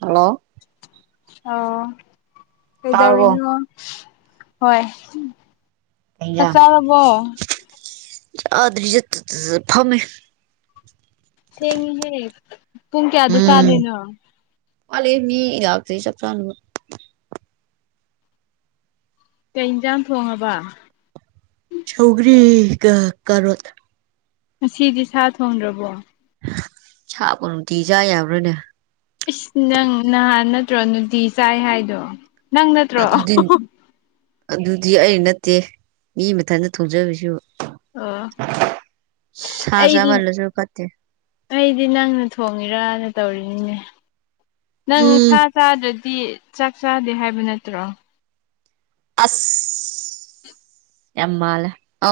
Hello ꯑꯣ ꯇꯥꯔꯕꯣ ꯀꯩꯗꯧꯔꯤꯅ ꯍꯣꯏ ꯑꯩ ꯆꯥꯛ ꯆꯥꯔꯕꯣ ꯑꯗꯁꯨ ꯐꯝꯃꯦ ꯊꯦꯡꯉꯍꯦ ꯄꯨꯡ ꯀꯌꯥꯗ ꯆꯥꯗꯣꯏꯅꯣ ꯑꯜꯦ ꯃꯤ ꯂꯥꯛꯇ ꯆꯠ ꯆ ꯀꯩ ꯌꯦꯟꯖꯥꯡ ꯊꯣꯡꯉꯕ ꯆꯧꯒꯔꯤꯣ ꯉꯁꯤꯗꯤ ꯁꯥ ꯊꯣꯡꯗ꯭ꯔꯕꯣ ꯁꯥꯕ ꯅꯨꯡꯇꯤꯖꯥ ꯌꯥꯕ꯭ꯔꯣꯏꯅꯦ ꯑꯁ ꯅꯪ ꯅꯍꯥꯟ ꯅꯠꯇ꯭ꯔꯣ ꯅꯨꯡꯇꯤ ꯆꯥꯏ ꯍꯥꯏꯗꯣ ꯅꯪ ꯅꯠꯇ꯭ꯔꯣ ꯑꯗꯨꯗꯤ ꯑꯗꯨꯗꯤ ꯑꯩ ꯅꯠꯇꯦ ꯃꯤ ꯃꯊꯟꯇ ꯊꯧꯖꯕꯁꯨ ꯑꯣ ꯑꯩꯗꯤ ꯁꯥꯖꯥꯕꯜꯂꯁꯨꯔ ꯈꯦ ꯑꯩꯗꯤ ꯅꯪꯅ ꯊꯣꯡꯉꯤꯔꯅ ꯇꯧꯔꯤꯅꯤꯅꯦ ꯅꯪ ꯁꯥ ꯎꯝ ꯆꯥꯗ꯭ꯔꯗꯤ ꯆꯥꯛ ꯆꯥꯗꯦ ꯍꯥꯏꯕ ꯅꯠꯇ꯭ꯔꯣ ꯑꯁ ꯌꯥꯝꯃꯂ ꯑ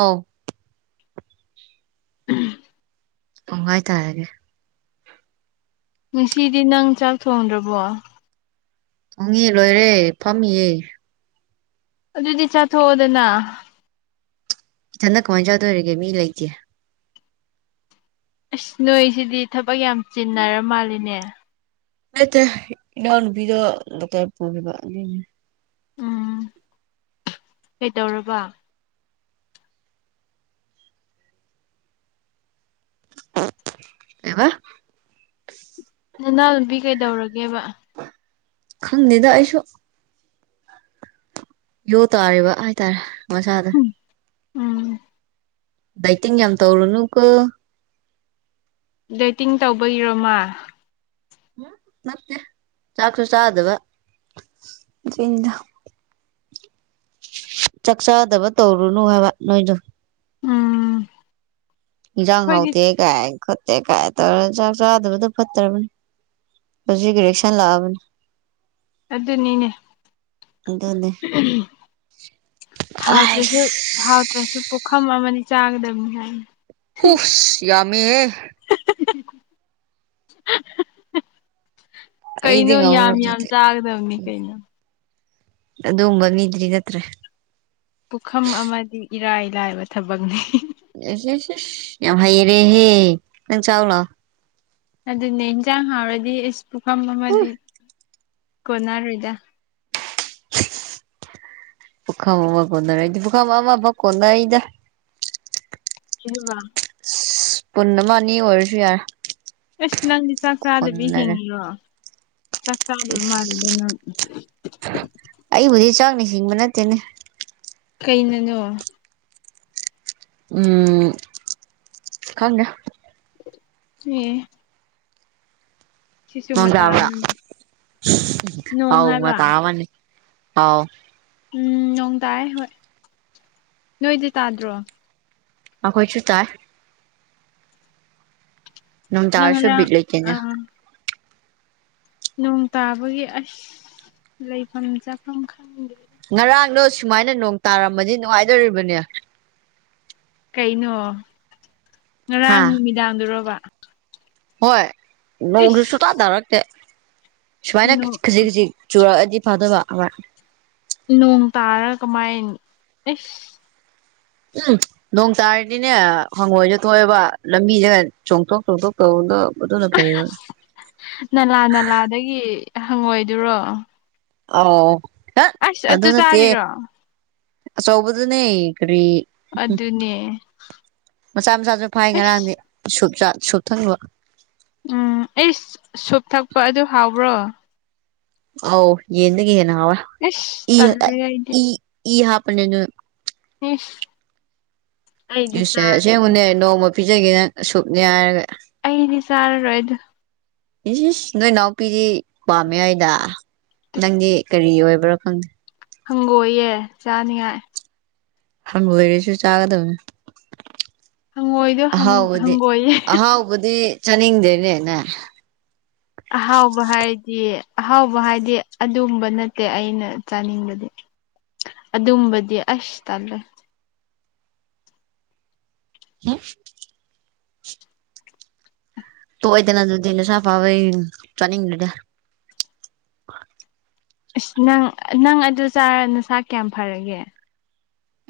ꯎꯥꯏ ꯇꯔꯦ ꯁꯤꯗꯤ ꯅꯪ ꯆꯥꯛ ꯊꯣꯡꯗ꯭ꯔꯕꯣ ꯍꯣꯡꯉ ꯂꯣꯏꯔꯦ ꯐꯝꯃꯤꯌꯦ ꯑꯗꯨꯗꯤ ꯆꯥꯊꯣꯛꯑꯣꯗꯅ ꯏꯊꯟ ꯀꯃꯥꯏꯅ ꯆꯧꯗꯣꯏꯔꯤꯒꯦ ꯃꯤ ꯂꯩꯇꯦ ꯑꯁ ꯅꯣꯏꯁꯤꯗꯤ ꯊꯕꯛ ꯌꯥꯝ ꯆꯤꯟꯅꯔ ꯃꯥꯜꯂꯤꯅꯦ ꯂꯩꯇꯦ ꯏꯅꯥꯎ ꯅꯨꯄꯤꯗꯣ ꯂꯇꯔ ꯄꯨꯒꯤꯕꯥ ꯎꯝ ꯀꯩꯗꯧꯔꯕ꯫ ꯀꯩꯕ꯫ ꯅꯅꯥꯎ ꯅꯨꯨꯕꯤ ꯀꯩꯗꯧꯔꯒꯦꯕ꯫ ꯈꯪꯗꯦꯗ ꯑꯩꯁꯨ꯫ ꯌꯣ ꯇꯥꯔꯤꯕ ꯍꯥꯏꯇꯥꯔꯦ ꯃꯁꯥꯗꯨ꯫ ꯎꯝ ꯎꯝ꯫ ꯗꯥꯏꯇꯤꯡ ꯌꯥꯝ ꯇꯧꯔꯨꯅꯨ ꯀꯣ꯫ ꯗꯥꯏꯇꯤꯡ ꯇꯧꯕꯒꯤꯔꯣꯃꯥ꯫ ꯑꯥ ꯅꯠꯇꯦ ꯆꯥꯛꯁꯨ ꯆꯥꯗꯕ ꯑꯗꯨꯏꯅꯤꯗ꯫ ꯆꯥꯛꯆꯥꯥꯗꯕ ꯇꯧꯔꯨꯅꯨ ꯍꯥꯏꯕ ꯅꯣꯏꯗꯨ꯫ ꯎꯝ꯫ ꯏꯟꯁꯥꯡ ꯑꯩꯈꯣꯏꯗꯤ ꯍꯧꯇꯦꯀꯥꯏ ꯈꯠꯇꯦ ꯀꯥꯏ ꯆꯥꯛ ꯆꯥꯗꯕꯗꯨ ꯐꯠꯇꯔꯕꯅꯤ꯫ ꯍꯧ ꯀ꯭ꯔꯦꯛꯁꯟ ꯂꯥꯛꯑꯕꯅꯤ꯫ ꯑꯗꯨꯅꯤꯅꯦ꯫ ꯏꯁꯁ꯫ ꯍꯥꯎꯗ꯭ꯔꯁꯨ ꯄꯨꯈꯝ ꯑꯃꯗꯤ ꯆꯥꯒꯗꯕꯅꯤ ꯍꯥꯏꯅꯤ꯫ ꯍꯨꯁ ꯌꯥꯝꯃꯦꯍꯦ꯫ [unintelligible] ꯑꯩꯗꯤ ꯀꯩꯅꯣ ꯉꯝꯃꯔꯣꯏ ꯌꯥꯝ ꯌꯥꯝ ꯑꯗꯨꯗꯤ ꯆꯥꯒꯗꯕꯅꯤ ꯀꯩꯅꯣ꯫ ꯑꯗꯨꯒꯨꯝꯕ ꯃꯤꯗꯨꯗꯤ ꯅꯠꯇꯔꯦ꯫ ꯄꯨꯈꯝ ꯑꯃꯗꯤ ꯏꯔꯥꯏ ꯂꯥꯏꯕ ꯊꯕꯛꯅꯤ꯫ ꯏꯁ‌ ꯏꯁ ꯏꯁ ꯌꯥꯝ ꯍꯩꯔꯦꯍꯦ ꯅꯪ ꯆꯥꯎꯂꯥꯎ꯫ ꯑꯗꯨꯅꯦ ꯏꯟꯖꯥꯡ ꯍꯥꯎꯔꯗꯤ ꯏꯁ ꯄꯨꯈꯝ ꯑꯃꯗꯤ ꯀꯣꯟꯅꯔꯣꯏꯗ꯫ ꯄꯨꯈꯝ ꯑꯃꯥ ꯀꯣꯟꯅꯔꫭꯏꯗꯤ ꯄꯨꯈꯝ ꯑꯃꯥ ꯑꯃꯥ ꯕꯥꯎ ꯀꫭꯟꯅꯩꯗ꯫ ꯀꯩꯍꯥꯏꯕ꯫ ꯏꯄꯨꯟꯑꯃ ꯑꯅꯤ ꯑꯣꯏꯔꯁꯨ ꯌꯥꯔꯦ꯫ ꯑꯁ ꯅꯪꯗꯤ ꯆꯥꯛ ꯆꯥꯗꯕꯤ ꯎꯟꯅꯔꯦ ꯍꯤꯡꯉꯤꯔꯣ ꯆꯥꯛ ꯆꯥꯗꯕ ꯏꯁ ꯃꯥꯜꯂꯦꯗ ꯅꯪ꯫ ꯑꯩꯕꯨꯗꯤ ꯆꯥꯛ ꯍꯤꯡꯕ ꯅꯠꯇꯦꯅꯦ꯫ ꯀꯩꯅꯅꯣ꯫ ꯎꯝ ꯈꯪꯗꯦ꯫ ꯑꯦ꯫ ꯁꯤꯁꯨ ꯃꯇꯥ ꯅꯨꯡꯗꯥꯡꯗ ꯑꯃꯅꯤ ꯅꯣꯡ ꯑꯥꯎ ꯍꯥꯏꯕ ꯃꯇꯥꯑꯃꯅꯤ ꯑꯥꯎ꯫ ꯎꯝ ꯅꯣꯡ ꯇꯌꯦ ꯍꯣꯏ ꯅꯣꯏꯗꯤ ꯇꯥꯗ꯭ꯔꯣ꯫ ꯑꯈꯣꯏꯁꯨ ꯇꯥꯏꯌꯦ꯫ ꯅꯪ ꯅꯣꯡꯇꯁꯨ ꯉꯔꯥꯡ ꯑ ꯕꯤꯠꯂꯩꯇꯦꯅ꯫ ꯅꯣꯡ ꯇꯥꯕꯒꯤ ꯑꯁ ꯂꯩꯐꯝ ꯆꯥꯐꯝ ꯈꯪꯗꯦ꯫ ꯉꯔꯥꯡꯗꯣ ꯁꯨꯃꯥꯏꯅ ꯅꯣꯡ ꯇꯥꯔꯝꯃꯗꯤ ꯅꯨꯡꯉꯥꯏꯗꯨꯔꯤꯕꯅꯦ꯫ ꯀꯩꯅꯣ ꯍꯥ ꯉꯔꯥꯡ ꯅꯨꯃꯤꯗꯥꯡꯗꯨꯔꯕ꯫ ꯍꯣꯏ ꯅꯣꯡꯁꯨ ꯏꯁ ꯁꯨꯇꯥ ꯇꯥꯔꯛꯇꯦ ꯁꯨꯃꯥꯏꯅ ꯈꯖꯤꯛ ꯈꯖꯤꯛ꯫ ꯆꯨꯔꯛꯑꯗꯤ ꯐꯗꯧꯕ꯫ ꯅꯣꯡ ꯇꯥꯔ ꯀꯃꯥꯏ ꯑꯦꯁ꯫ ꯎꯝ꯫ ꯅꯣꯡ ꯇꯥꯔꯗꯤꯅꯦ ꯑꯗꯨꯅ ꯐꯩꯌꯦꯕ ꯅꯂꯥ ꯅꯂꯥꯗꯒꯤ ꯍꯪꯉꯣꯏꯗꯨꯔꯣ꯫ ꯑꯧ ꯇꯠ ꯑꯁ ꯑꯗꯨ ꯅꯠꯇꯦ ꯆꯥꯔꯤꯔꯣ ꯑꯆꯧꯕꯗꯨꯅꯦ ꯀꯔꯤ꯫ ꯎꯝ ꯑꯗꯨꯅꯦ ꯃꯆꯥ ꯃꯆꯥꯖꯨ ꯐꯥꯏ ꯉꯔꯥꯡꯗꯤ ꯑꯁ ꯁꯨꯞꯆ ꯁꯨꯨꯞ ꯊꯛꯅꯕ꯫ ꯎꯝ ꯑꯩꯁ ꯁꯨꯞ ꯊꯛꯄ ꯑꯗꯨ ꯍꯥꯎꯕ꯭ꯔꯣ ꯑꯧ ꯌꯦꯟꯗꯒꯤ ꯍꯦꯟꯅ ꯍꯥꯎꯋꯦ ꯏꯁ ꯏ ꯇꯜꯂꯦ ꯑꯩꯗꯤ ꯏ ꯏꯍꯥꯞꯄꯅꯦ ꯑꯗꯨꯅ꯫ ꯑꯩꯁ꯫ ꯏꯁꯦ ꯑꯁꯦꯡꯕꯅꯦ ꯅꯣꯡꯃ ꯄꯤꯖꯒꯦ ꯅꯪ ꯁꯨꯞꯅꯦ ꯍꯥꯏꯔꯒ ꯑꯩꯗꯤ ꯆꯥꯔꯔꫭꯏ ꯑꯩꯗꯨ ꯏꯁ ꯏꯁ ꯅꯣꯏ ꯅꯥꯎꯄꯤꯗꯤ ꯄꯥꯝꯃꯦ ꯍꯥꯏꯗ ꯅꯪꯗꯤ ꯀꯔꯤ ꯑꯣꯏꯕ꯭ꯔ ꯈꯪꯗꯦ ꯍꯪꯒꯣꯏꯌꯦ ꯆꯥꯅꯤꯉꯥꯏ ꯍꯪꯒꯣꯏꯔꯁꯨ ꯆꯥꯒꯗꯕꯅꯦ ꯍꯪꯉꯣꯏꯗꯣ ꯑꯍꯥꯎꯕꯗꯤ ꯍꯪꯒꯣꯏꯌꯦ ꯑꯍꯥꯎꯕꯗꯤ ꯆꯥꯅꯤꯡꯗꯦꯅꯦ ꯅꯦ ꯑꯍꯥꯎꯕ ꯍꯥꯏꯔꯗꯤ ꯑꯍꯥꯎꯕ ꯍꯥꯏꯗꯤ ꯑꯗꯨꯝꯕ ꯅꯠꯇꯦ ꯑꯩꯅ ꯆꯥꯅꯤꯡꯕꯗꯤ [inaudible] ꯑꯗꯨꯝꯕꯗꯤ ꯑꯁ ꯇꯜꯂꯦ [unintelligible] ꯇꯣꯛꯑꯦꯗꯅ ꯑꯗꯨꯗꯤ ꯅꯁꯥ ꯐꯥꯎꯋꯦꯡ ꯆꯥꯅꯤꯡꯗ꯭ꯔꯗꯤ ꯑꯁ ꯅꯪ ꯅꯪ ꯑꯗꯨ ꯆꯥꯔ ꯅꯁꯥ ꯀꯌꯥꯝ ꯐꯔꯒꯦ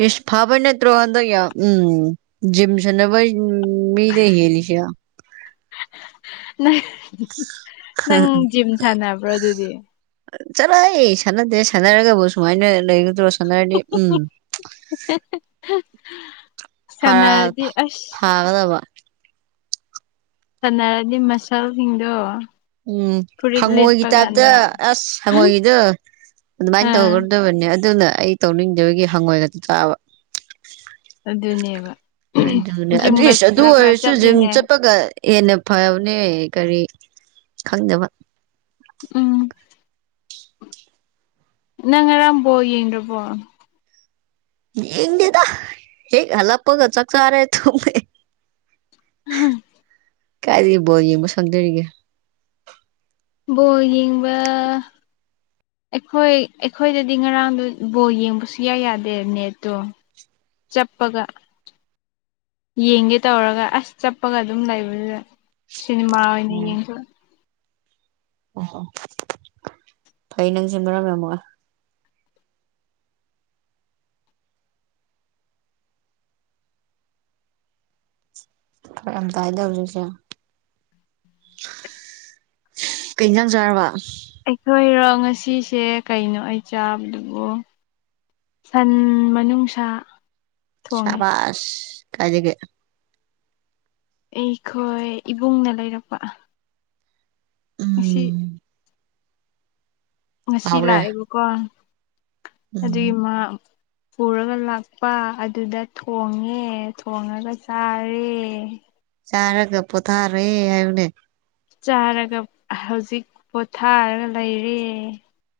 ꯏꯁ ꯐꯕꯩ ꯅꯠꯇꯔꯣ ꯍꯟꯗꯛ ꯌꯥꯝ ꯎꯝ ꯖꯤꯝ ꯁꯥꯟꯅꯕꯩ ꯃꯤꯗꯩ ꯌꯦꯜꯂꯤꯁꯩ ꯅꯪ ꯅꯪ ꯖꯤꯝ ꯁꯥꯟꯅꯕ꯭ꯔꯣ ꯑꯗꯨꯗꯤ ꯆꯠꯂꯣꯍꯩ ꯁꯥꯟꯅꯗꯦ ꯁꯥꯟꯅꯔꯒꯕꯨ ꯁꯨꯃꯥꯏꯅ ꯂꯩꯒꯗ꯭ꯔꯣ ꯁꯥꯟꯅꯔꯗꯤ ꯎꯝ [unintelligible] ꯐꯥꯔꯥꯜ ꯁꯥꯟꯅꯔꯗꯤ ꯐꯥ ꯑꯁ ꯐꯥꯒꯗꯕ ꯁꯥꯟꯅꯔꯗꯤ ꯃꯁꯜꯁꯤꯡꯗꯣ ꯎꯝ ꯐꯨꯔꯤꯠ ꯍꯪꯉꯣꯏꯒꯤ ꯂꯤꯠꯄ ꯇꯥꯏꯞꯇ ꯀꯥꯟꯗ ꯑꯁ ꯍꯪꯉꯣꯏꯒꯤꯗꯨ ꯑꯗꯨꯃꯥꯏꯅ ꯑꯥ ꯇꯧꯒꯔꯗꯕꯅꯤ ꯑꯗꯨꯅ ꯑꯩ ꯇꯧꯅꯤꯡꯗꯕꯒꯤ ꯍꯪꯉꯣꯏꯒꯗ ꯆꯥꯕ ꯑꯗꯨꯅꯦꯕ ꯑꯗꯨꯅꯦ ꯖꯤꯝꯒ ꯏꯁ ꯑꯗꯨ ꯈꯔ ꯈꯔ ꯑꯣꯏꯔꯁꯨ ꯖꯤꯝ ꯆꯠꯂꯤꯅꯦ ꯆꯠꯄꯒ ꯍꯦꯟꯅ ꯐꯕꯅꯦ ꯀꯔꯤ ꯈꯪꯗꯕ ꯎꯝ ꯅꯪ ꯉꯔꯥꯡ ꯕꫭꯜ ꯌꯦꯡꯗ꯭ꯔꯕꯣ ꯌꯦꯡꯗꯦꯗ ꯍꯦꯛ ꯍꯜꯂꯛꯄꯒ ꯆꯥꯛ ꯆꯥꯔꯦ ꯇꯨꯝꯃꯦ [unintelligible] ꯀꯥꯏꯗꯒꯤ ꯕꫭꯜ ꯌꯦꯡꯕ ꯁꯪꯗꯧꯔꯤꯒꯦ ꯕꯣꯜ ꯌꯦꯡꯕ ꯑꯩꯈꯣꯏ ꯑꯩꯈꯣꯏꯗꯗꯤ ꯉꯔꯥꯡꯗꯨ ꯕꯣꯜ ꯌꯦꯡꯕ ꯁꯨꯛꯌꯥ ꯌꯥꯗꯦ ꯅꯦꯠꯇꯣ [inaudible] ꯆꯞꯄꯒ ꯌꯦꯡꯒꯦ ꯇꯧꯔꯒ ꯑꯁ ꯆꯞꯄꯒ ꯑꯗꯨꯝ ꯂꯩꯕꯗꯨꯗ ꯁꯤꯅꯤꯃꯥ ꯑꯣꯏꯅ ꯌꯦꯡꯊꯣꯛꯑꯦ ꯑꯣ ꯑꯣ ꯐꯩ ꯅꯪꯁꯦ ꯃꯔꯝ ꯌꯥꯝ ꯃꯣꯛꯑꯦ ꯐꯔꯛ ꯌꯥꯝ ꯇꯥꯏ ꯗꯧꯔꯤꯁꯦ ꯀꯩꯖꯥꯡ ꯆꯥꯔꯕ ꯑꯩꯈꯣꯏꯔꯣ ꯉꯁꯤꯁꯦ ꯀꯩꯅꯣ ꯑꯩ ꯆꯥꯕꯗꯨꯕꯨ ꯁꯟ ꯃꯅꯨꯡꯁꯥ ꯊꯣꯡꯉꯦ ꯆꯥꯕꯥꯁ ꯀꯥꯏꯗꯒꯤ ꯑꯩꯈꯣꯏ ꯏꯕꯨꯡꯅ ꯂꯩꯔꯛꯄ ꯏꯁꯤ ꯎꯝ ꯉꯁꯤ ꯍꯥꯎꯔꯦ ꯂꯥꯛꯑꯦꯕꯀꯣ ꯑꯗꯨꯒꯤ ꯎꯝ ꯃꯥ ꯄꯨꯔꯒ ꯂꯥꯛꯄ ꯑꯗꯨꯗ ꯊꯣꯡꯉꯦ ꯊꯣꯡꯉꯒ ꯆꯥꯔꯦ ꯆꯥꯔꯒ ꯄꯣꯊꯥꯔꯦ ꯍꯥꯏꯌꯨꯅꯦ ꯆꯥꯔꯒ ꯍꯧꯖꯤꯛ ꯄꯣꯊꯥꯔꯒ ꯂꯩꯔꯦ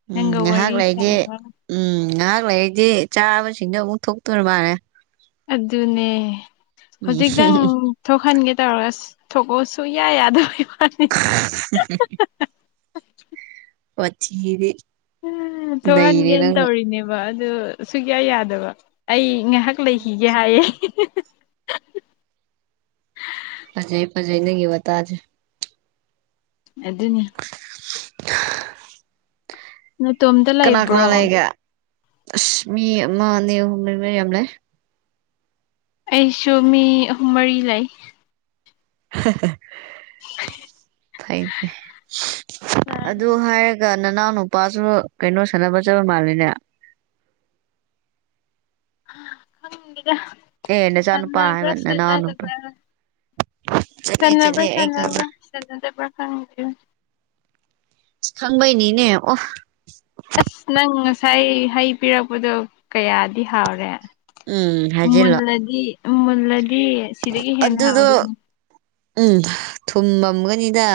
ꯎꯝ ꯅꯪꯒ ꯉꯥꯏꯍꯥꯛ ꯋꯥꯔꯤ ꯂꯩꯗꯤ ꯁꯥꯟꯅꯔꯒ ꯎꯝ ꯉꯥꯍꯥꯛ ꯂꯩꯔꯗꯤ ꯆꯥꯕꯁꯤꯡꯗꯣ ꯑꯃꯨꯛ ꯊꯣꯛꯇꯣꯔꯥ ꯃꯥꯜꯂꯦ ꯑꯗꯨꯅꯦ ꯎꯝ ꯍꯧꯖꯤꯛꯇꯪ ꯊꯣꯛꯍꯟꯒꯦ ꯇꯧꯔꯒ ꯊꯣꯛꯂꯎꯑꯣꯁꯨ ꯌꯥꯏ ꯌꯥꯗꯒꯤ ꯋꯥꯅꯤ [unintelligible] ꯋꯥꯊꯤꯗꯤ ꯎꯝ ꯅꯩꯔꯦ ꯊꯣꯛꯍꯟꯒꯦꯅ ꯅꯪꯅ ꯇꯧꯔꯤꯅꯦꯕ ꯑꯗꯨ ꯁꯨꯨꯡꯌꯥ ꯌꯥꯗꯕ ꯑꯩ ꯉꯥꯏꯍꯥꯛ ꯂꯩꯈꯤꯒꯦ ꯍꯥꯏꯌꯦ ꯐꯖꯩ ꯐꯖꯩ ꯅꯪꯒꯤ ꯋꯥꯇꯥꯖꯦ ꯑꯗꯨꯅꯤ [unintelligible] ꯅꯇꯣꯝꯗ ꯀꯅꯥ ꯀꯅꯥ ꯂꯩꯒꯦ ꯑꯁ ꯃꯤ ꯑꯃ ꯑꯅꯤ ꯑꯍꯨꯝ ꯃꯌꯥꯝ ꯂꯩ ꯑꯩꯁꯨ ꯃꯤ ꯑꯍꯨꯝ ꯃꯔꯤ ꯂꯩ ꯐꯩ ꯐꯩ ꯑꯗꯨ ꯍꯥꯏꯔꯒ ꯑꯩꯒ ꯅꯅꯥꯎ ꯅꯨꯄꯥꯁꯨ ꯀꯩꯅꯣ ꯁꯥꯟꯅꯕꯖꯕ ꯃꯥꯜꯂꯦꯅꯦ [unintelligible] ꯑꯦ ꯅꯆꯥ ꯅꯨꯄꯥ ꯍꯥꯏꯕ ꯁꯥꯟꯅꯕ꯭ꯔ ꯁꯅ ꯅꯅꯥꯎ ꯅꯨꯄꯥ ꯑꯗꯨꯕ꯭ꯔꯥ ꯆꯠꯂꯦ ꯆꯠꯂꯦ ꯁꯥꯟꯅꯕ꯭ꯔ ꯑꯩ ꯈꯪꯉꯦ ꯁꯥꯟꯅꯕ꯭ꯔꯥ [unintelligible] ꯈꯪꯕꯩꯅꯤꯅꯦ ꯑꯣ ꯑꯁ ꯅꯪ ꯉꯁꯥꯏ ꯍꯩ ꯄꯤꯔꯛꯄꯗꯣ ꯀꯌꯥꯗꯤ ꯍꯥꯎꯔꯦ ꯎꯝ ꯍꯥꯏꯖꯤꯜꯂꯣ ꯃꯨꯜꯂꯗꯤ ꯃꯨꯝꯂꯗꯤ ꯑꯗꯨꯗꯣ ꯎꯝ ꯊꯨꯝꯃꯝꯒꯅꯤꯗ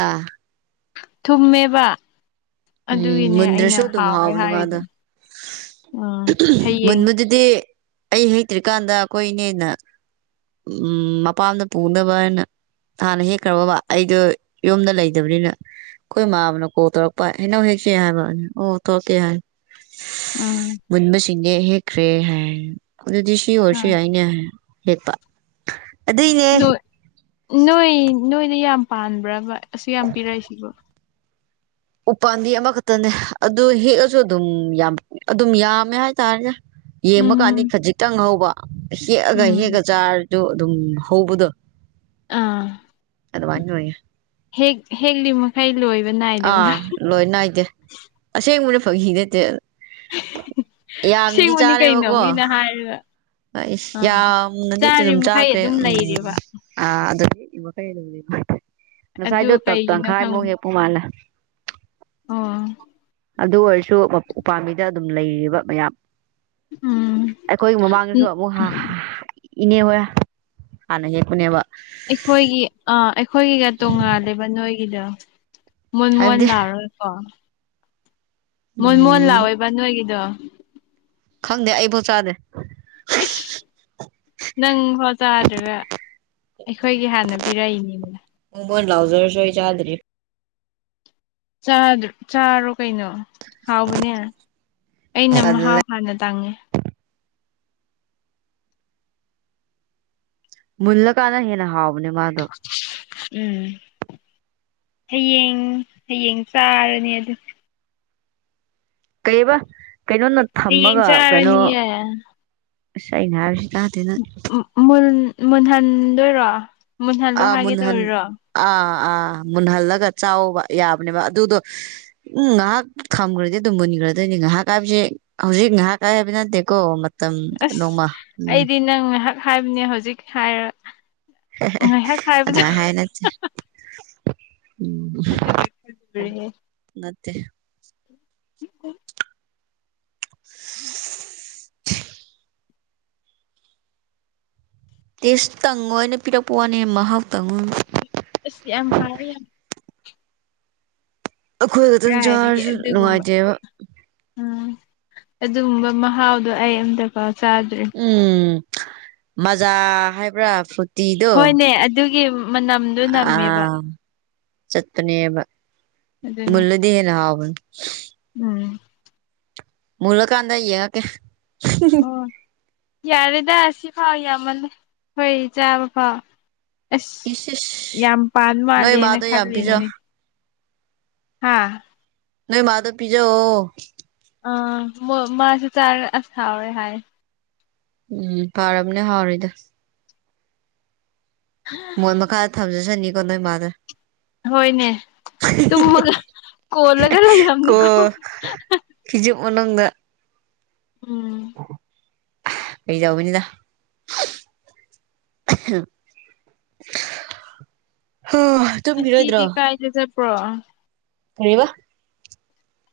ꯊꯨꯝꯃꯦꯕ ꯎꯝ ꯑꯗꯨꯒꯤꯅꯦ ꯑꯩꯅ ꯃꯨꯟꯗ꯭ꯔꯁꯨ ꯗꯨꯝ ꯍꯥꯎꯔꯦ ꯍꯥꯥꯎꯕꯅ ꯍꯥꯏꯔꯤꯗꯣ ꯃꯥꯗ ꯎꯝ ꯍꯌꯦꯡ ꯃꯨꯟꯕꯗꯨꯗꯤ ꯑꯩ ꯍꯩꯇ꯭ꯔꯤꯀꯥꯟꯗ ꯑꯩꯈꯣꯏꯅꯦꯅ ꯎꯝ ꯃꯄꯥꯝꯗ ꯄꯨꯅꯕ ꯍꯥꯏꯅ ꯍꯥꯟꯅ ꯍꯦꯛꯈ꯭ꯔꯕꯕ ꯑꯩꯗꯣ ꯌꯨꯝꯗ ꯂꯩꯇꯕꯅꯤꯅ ꯑꯩꯈꯣꯏ ꯏ ꯃꯥꯕꯅ ꯀꯣꯛ ꯇꯧꯔꯛꯄ ꯍꯩꯅꯧ ꯍꯦꯛꯁꯦ ꯍꯥꯏꯕ ꯑꯣ ꯊꯣꯛꯀꯦ ꯍꯥꯏ ꯎꯝ ꯃꯨꯟꯕꯁꯤꯡꯅꯦ ꯍꯦꯛꯈ꯭ꯔꯦ ꯍꯥꯏ ꯑꯗꯨꯗꯤ ꯁꯤ ꯑꯣꯏꯔꯁꯨ ꯌꯥꯏꯅꯦ ꯍꯥꯏ ꯍꯦꯄ ꯑꯗꯨꯏꯅꯦ ꯅꯣꯏ ꯅꯣꯏ ꯅꯣꯏꯗ ꯌꯥꯝ ꯄꯥꯟꯕ꯭ꯔꯕ ꯑꯁꯨ ꯌꯥꯝ ꯄꯤꯔꯛꯏꯁꯤꯕꯣ ꯎꯄꯥꯥꯟꯗꯤ ꯑꯃꯈꯛꯇꯅꯦ ꯑꯗꯨ ꯍꯦꯛꯑꯁꯨ ꯑꯗꯨꯝ ꯌꯥꯝ ꯑꯗꯨꯝ ꯌꯥꯝꯃꯦ ꯍꯥꯏꯇꯥꯔꯦꯅꯦ ꯌꯦꯡꯕ ꯀꯥꯟꯗꯤ ꯎꯝ ꯈꯖꯤꯛꯇꯪ ꯍꯧꯕ ꯍꯦꯛꯑꯒ ꯍꯦꯛꯑ ꯎꯝ ꯆꯥꯔꯗꯨ ꯑꯗꯨꯝ ꯍꯧꯕꯗꯣ ꯑꯥ ꯑꯗꯃꯥꯢ [unintelligible] ꯍꯦꯛ ꯍꯦꯛꯂꯤ ꯃꯈꯩ ꯂꯣꯏꯕ ꯅꯥꯏꯗꯕꯅ ꯑꯥ ꯂꯣꯏ ꯅꯥꯏꯗꯦ ꯑꯁꯦꯡꯕꯅ ꯐꯥꯒꯤ ꯅꯠꯇꯦ ꯌꯥꯝꯅꯗꯤ ꯑꯁꯦꯡꯕꯅꯤ ꯀꯩꯅꯣ ꯆꯥꯔꯦꯕꯀꯣ ꯃꯤꯅ ꯍꯥꯏꯔꯒ ꯑꯩ ꯑꯥ ꯌꯥꯝꯅꯗꯤꯗꯤ ꯆꯥꯔꯤ ꯑꯗꯨꯝ ꯃꯈꯩ ꯆꯥꯛꯈ꯭ꯔꯦ ꯑꯗꯨꯝ ꯎꯝ ꯂꯩꯔꯦꯕ ꯑꯥ ꯑꯗꯨ ꯑꯗꯨ ꯉꯁꯥꯏꯗꯣ ꯇ ꯀꯩꯒꯤꯅꯣ ꯇꯪꯈꯥꯏꯃꯨꯛ ꯈꯪꯕ ꯍꯦꯛꯄꯨ ꯃꯥꯜꯂ ꯑꯣ ꯑꯗꯨ ꯑꯣꯏꯔꯁꯨ ꯎꯄꯥꯝꯕꯤꯗ ꯑꯗꯨꯝ ꯂꯩꯔꯤꯕ ꯃꯌꯥꯝ ꯎꯝ ꯑꯩꯈꯣꯏ ꯃꯃꯥꯡꯗꯁꯨ ꯑꯃꯨꯛ ꯏꯅꯦ ꯍꯣꯏ ꯍꯥꯟꯅ ꯍꯦꯛꯄꯅꯦꯕ ꯑꯩꯈꯣꯏꯒꯤ ꯑꯥ ꯑꯩꯈꯣꯏꯒꯤꯒ ꯇꯣꯉꯥꯂꯦꯕ ꯅꯣꯏꯒꯤꯗꯣ ꯃꯣꯟ ꯃꯣꯟ ꯍꯥꯏꯕꯗꯤ ꯂꯥꯎꯔꯣꯏ ꯑ ꯃꯣꯟ ꯃꯣꯟ ꯎꯝ ꯂꯥꯎꯋꯦꯕ ꯅꯣꯏꯒꯤꯗꯣ ꯈꯪꯗꯦ ꯑꯩꯕꯥꯎ ꯆꯥꯗꯦ ꯑꯁ ꯅꯪ ꯍꯖꯥꯗꯨꯒ ꯑꯩꯈꯣꯏꯒꯤ ꯍꯥꯟꯅ ꯄꯤꯔꯛꯏꯅꯦꯕꯅ ꯃꯣꯟ ꯂꯥꯎꯖꯔꯁꯨ ꯑꯩ ꯆꯥꯗ꯭ꯔꯤꯕ ꯆꯥꯔꯣ ꯀꯩꯅꯣ ꯍꯥꯎꯕꯅꯦ ꯑꯩꯅ ꯍꯥꯎ ꯇꯜꯂꯦ ꯍꯥꯟꯅ ꯇꯥꯡꯉꯦ ꯃꯨꯜꯂ ꯀꯥꯟꯅ ꯍꯟꯅ ꯍꯥꯎꯕꯅꯤ ꯃꯥ ꯑꯗꯨ ꯎꯝ ꯍꯌꯦꯡ ꯍꯌꯦꯡ ꯆꯥꯔꯅꯤ ꯑꯗꯨ ꯀꯩꯕ ꯀꯩꯅꯣꯅ ꯍꯌꯦꯡ ꯊꯝꯃꯒ ꯀꯩꯅꯣ ꯆꯥꯔꯅꯤꯌꯦ ꯑꯁ ꯑꯩꯅ ꯍꯥꯏꯕꯁꯤ ꯇꯥꯗꯦꯅ [unintelligible] ꯃꯨꯟꯍꯟꯗꯣꯏꯔꯣ ꯃꯨꯟꯍꯜꯂꯣ ꯑꯥ ꯍꯥꯏꯒꯦ ꯃꯨꯟꯍꯟ ꯇꯧꯔꯤꯔꯣ ꯑꯥ ꯑꯥ ꯃꯨꯟꯍꯜꯂꯒ ꯆꯥꯎꯕ ꯌꯥꯕꯅꯦꯕ ꯑꯗꯨꯗꯣ ꯎꯝ ꯉꯥꯏꯍꯥꯛ ꯈꯝꯈ꯭ꯔꯗꯤ ꯑꯗꯨꯝ ꯃꯨꯟꯈ꯭ꯔꯗꯣꯏꯅꯤ ꯉꯥꯏꯍꯥꯛ ꯍꯥꯏꯕꯁꯦ ꯍꯧꯖꯤꯛ ꯉꯥꯏꯍꯥꯛ ꯀꯥꯏ ꯍꯥꯏꯕꯅ ꯗꯀꯣ ꯑꯁ ꯑꯩꯗꯤ ꯅꯪ ꯉꯥꯏꯍꯥꯛ ꯍꯥꯏꯕꯅꯦ ꯍꯧꯖꯤꯛ ꯍꯥꯏꯔ ꯉꯥꯏꯍꯥꯛ ꯍꯥꯏꯕꯗ [unintelligible] ꯎꯝ ꯑꯗꯨꯒ ꯈꯜꯂꯨꯔꯦ ꯅꯠꯇꯦ [unintelligible] ꯇꯦꯁꯇꯪꯉ ꯑꯣꯏꯅ ꯄꯤꯔꯛꯄ ꯋꯥꯅꯦ ꯃꯍꯥꯎꯇꯪꯉ ꯑꯁ ꯌꯥꯝ ꯍꯥꯎꯦ ꯌꯥꯝ ꯑꯩꯈꯣꯏ ꯈꯛꯇꯪ ꯀꯥꯏꯗꯒꯤ ꯆꯥꯔꯁꯨ ꯑꯗꯨꯒꯨꯝꯕ ꯅꯨꯡꯉꯥꯏꯇꯦꯕ꯫ ꯎꯝ ꯑꯗꯨꯒꯨꯝꯕ ꯃꯍꯥꯎꯗꯣ ꯑꯩ ꯑꯝꯇ ꯄꯥꯛ ꯆꯥꯗ꯭ꯔꯤ꯫ ꯎꯝ ꯃꯖꯥ ꯍꯥꯏꯕ꯭ꯔꯥ ꯐꯔꯨ꯫ ꯍꯣꯏꯅꯦ ꯑꯗꯨꯒꯤ꯫ ꯃꯅꯝꯗꯣ ꯅꯝꯃꯦꯕ ꯑꯥ ꯆꯠꯀꯅꯦꯕ ꯑꯗꯨꯅꯦ ꯃꯨꯜꯂ꯫ ꯅ ꯍꯥꯎꯕꯟ꯫ ꯎꯝ꯫ ꯃꯨꯔꯀꯟꯗ ꯌꯦꯡꯉꯛꯀꯦ꯫ ꯑꯣ ꯌꯥꯔꯦꯗ ꯑꯁꯤꯐꯥꯎ ꯌꯥꯝꯃꯜꯂꯦ ꯍꯣꯏ ꯆꯥꯕ ꯐꯥꯎ꯫ ꯑꯁ ꯏꯁ ꯏꯁ ꯌꯥꯝ ꯄꯥꯟ ꯅꯣꯏ ꯃꯥꯜꯂꯦꯅ ꯃꯥꯗꯣ ꯌꯥꯝ ꯄꯤꯖꯧ ꯈꯜꯂꯤꯅꯤꯅꯦ꯫ ꯍꯥꯥ ꯅꯣꯏ ꯃꯥꯗ ꯄꯤꯖꯧ ꯑꯥ ꯃꯥꯁꯨ ꯆꯥꯔ ꯑꯁ ꯍꯥꯎꯋꯦ ꯍꯥꯏ ꯎꯝ ꯐꯥꯔꯝꯅꯦ ꯍꯥꯎꯔꯤꯗꫭ [unintelligible] ꯃꯣꯏ ꯃꯈꯥꯗ ꯊꯝꯖꯁꯅꯤꯀꯣ ꯅꯣꯏ ꯃꯥꯗ ꯍꯣꯏꯅꯦ ꯇꯨꯝꯃꯒ ꯀꯣꯜꯂꯒ ꯂꯩꯔꯝꯅꯤꯀꯣ ꯍꯖꯨ ꯃꯅꯪꯗ ꯎꯝ [unintelligible] ꯑꯩꯖꯎꯅꯤꯗ ꯍꯥ꯫ ꯇꯨꯝꯈꯤꯔꯣꯏꯗ꯭ꯔꯣ ꯉꯁꯤꯗꯤ ꯀꯥꯏꯗ ꯆꯠꯄꯔꯣ꯫ ꯀꯔꯤꯕ꯫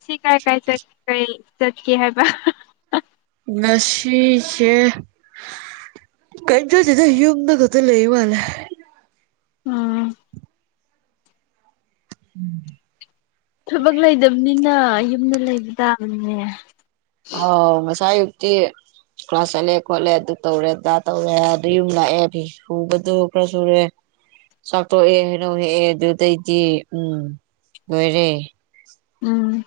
ꯁꯤ ꯀꯥꯏ ꯀꯥꯏ ꯆꯠꯀꯩ ꯆꯠꯀꯦ ꯍꯥꯏꯕ꯫ ꯉꯁꯤꯁꯦ꯫ ꯀꯩꯝ ꯆꯠꯇꯦꯗ ꯌꯨꯝꯗ ꯈꯛꯇ ꯂꯩꯕ ꯃꯥꯜꯂꯦ꯫ ꯎꯝ꯫ ꯎꯝ ꯊꯕꯛ ꯂꯩꯗꯕꯅꯤꯅ ꯌꯨꯝꯗ ꯂꯩꯕ ꯇꯥꯕꯅꯤꯅꯦ꯫ ꯑꯧꯎ ꯉꯥꯁꯥꯏꯑꯌꯨꯛꯇꯤ꯫ ꯀ꯭ꯂꯥꯁ ꯆꯠꯂꯦ ꯈꯣꯠꯂꯦ ꯑꯗꯨ ꯇꯧꯔꯦ ꯗꯥ ꯇꯧꯔꯦ ꯑꯗꯨ ꯌꯨꯝ ꯂꯥꯛꯑꯦ ꯐꯤ ꯁꯨꯕꯗꯨ ꯈꯔ ꯁꯨꯔꯦ꯫ ꯆꯥꯛ ꯇꯣꯛꯌꯦ ꯍꯩꯅꯧ ꯍꯦꯀꯌꯦ ꯑꯗꯨꯗꯩꯗꯤ ꯎꯝ ꯑꯣꯏꯔꯦ꯫ ꯎꯝ꯫